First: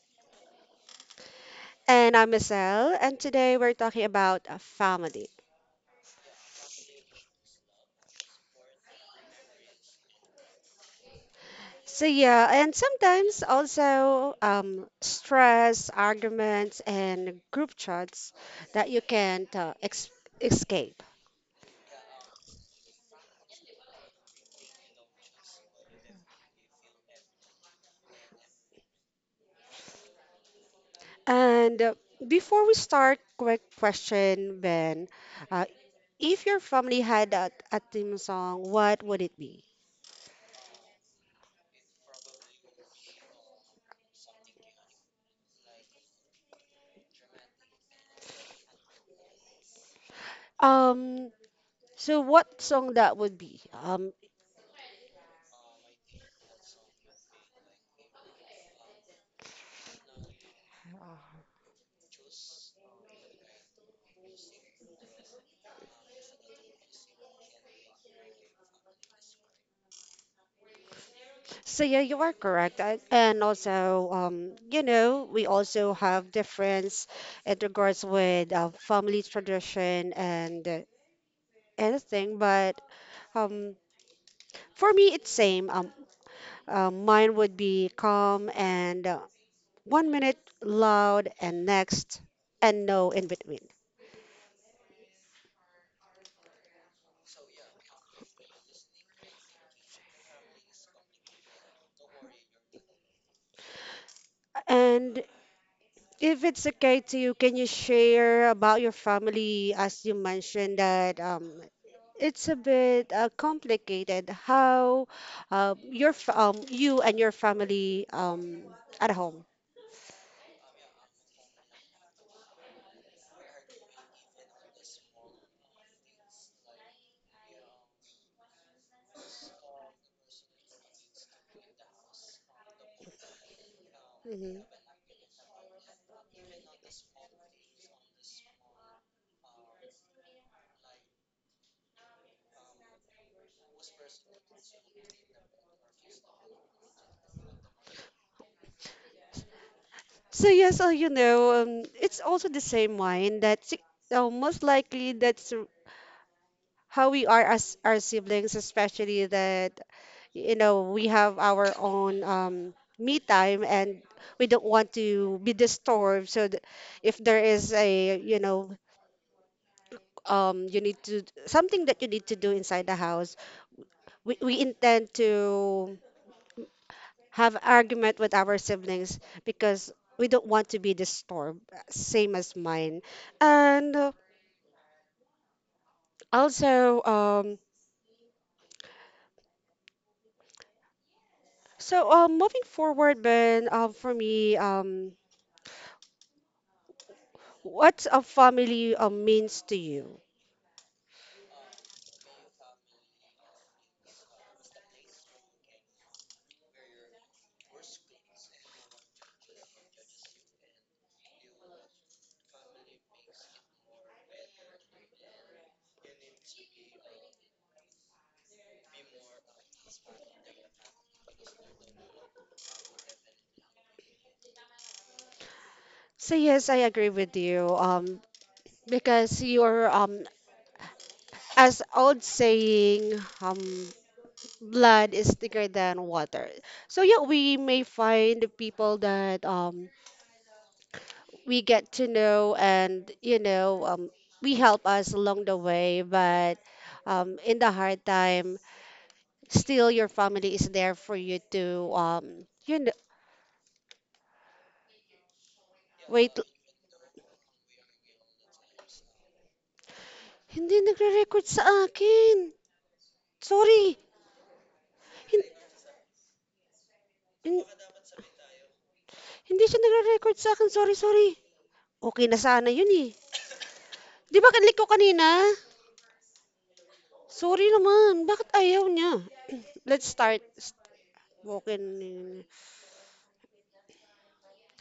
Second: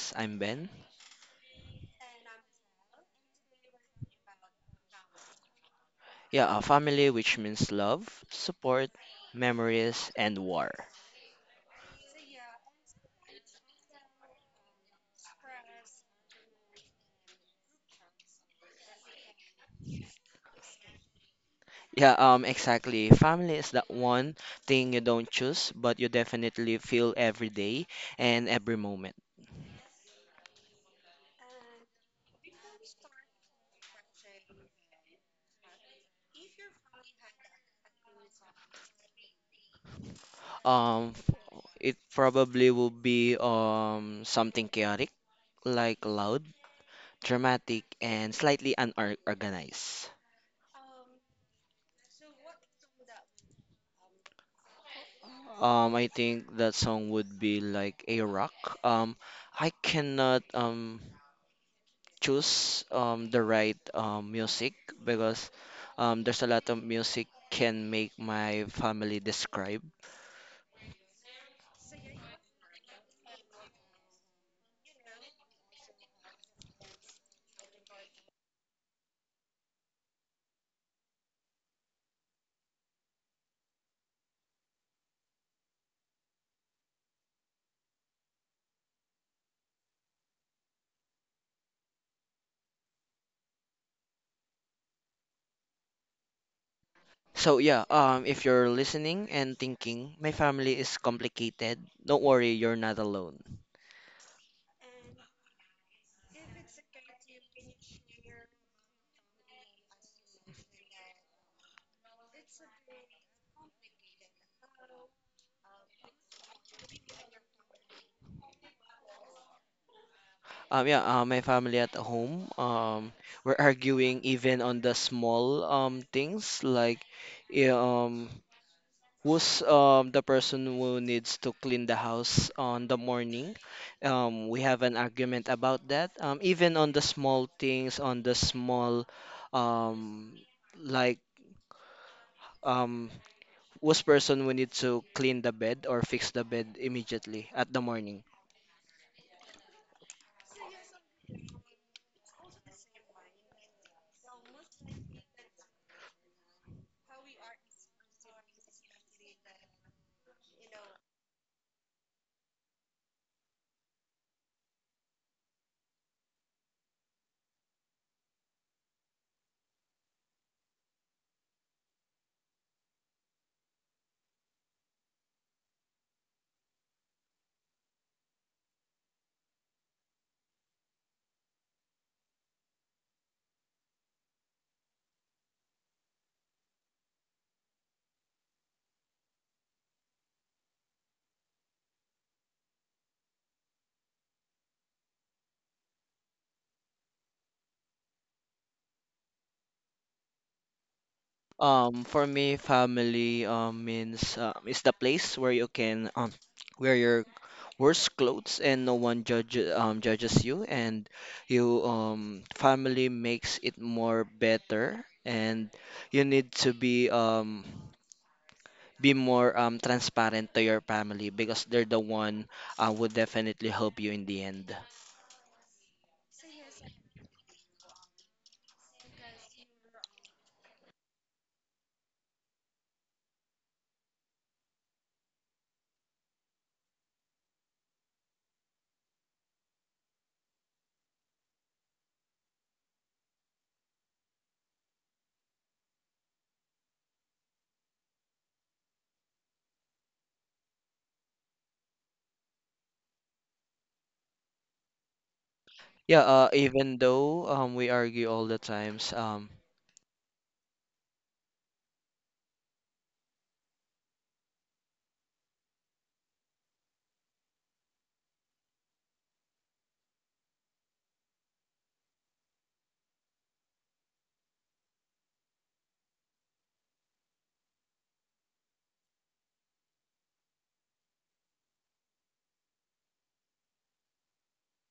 I'm Ben. And I'm Michelle, and today we're talking about family. Yeah, a family which means love, support, memories, and war. And sometimes also stress, arguments, and group chats that you can't escape. Yeah, exactly. Family is that one thing you don't choose, but you definitely feel every day and every moment. And Before we start, quick question, Ben. Uh, if your family had a theme song, what would it be? Um, it probably will be something chaotic, like loud, dramatic, and slightly unorganized. Um, so what song that would be? I think that song would be like a rock. Um, I cannot choose the right music because there's a lot of music can make my family describe. So yeah, you are correct. And also, you know, we also have difference in regards with family tradition and anything. But um, for me, it's same. Mine would be calm and one minute loud and next, and no in between. So if you're listening and thinking my family is complicated, don't worry, you're not alone. And if it's okay to you, can you share about your family, as you mentioned that it's a bit complicated how you and your family at home. Yeah, my family at home, we're arguing even on the small things like, yeah, um, who's the person who needs to clean the house on the morning. We Mhm. have an argument about that. Even on the small things, on the small, um, like um, whose person we need to clean the bed or fix the bed immediately at the morning. So yes, you know, it's also the same wine that most likely that's how we are as our siblings, especially that you know we have our own me time and we don't want to be disturbed. If there is, a you know, you need to something that you need to do inside the house, we intend to have argument with our siblings because we don't want to be disturbed. Same as mine, and also so moving forward, Ben, for me. What's a family means to you? For me, family means is the place where you can wear your worst clothes and no one judges you, and you family makes it more better, and you need to be more transparent to your family because they're the one would definitely help you in the end. So yes, I agree with you. Because you're, as old saying, blood is thicker than water. So yeah, we may find people that we get to know, and we help us along the way. But in the hard time, still your family is there for you to, Yeah, wait. even though we argue all the times, Hindi nagre-record sa akin. Sorry. Hin- hindi siya nagre-record sa akin. Sorry, sorry. Okay na sana yun eh. Di ba kanlik ko kanina? Sorry naman. Bakit ayaw niya? Let's start. St- Walking.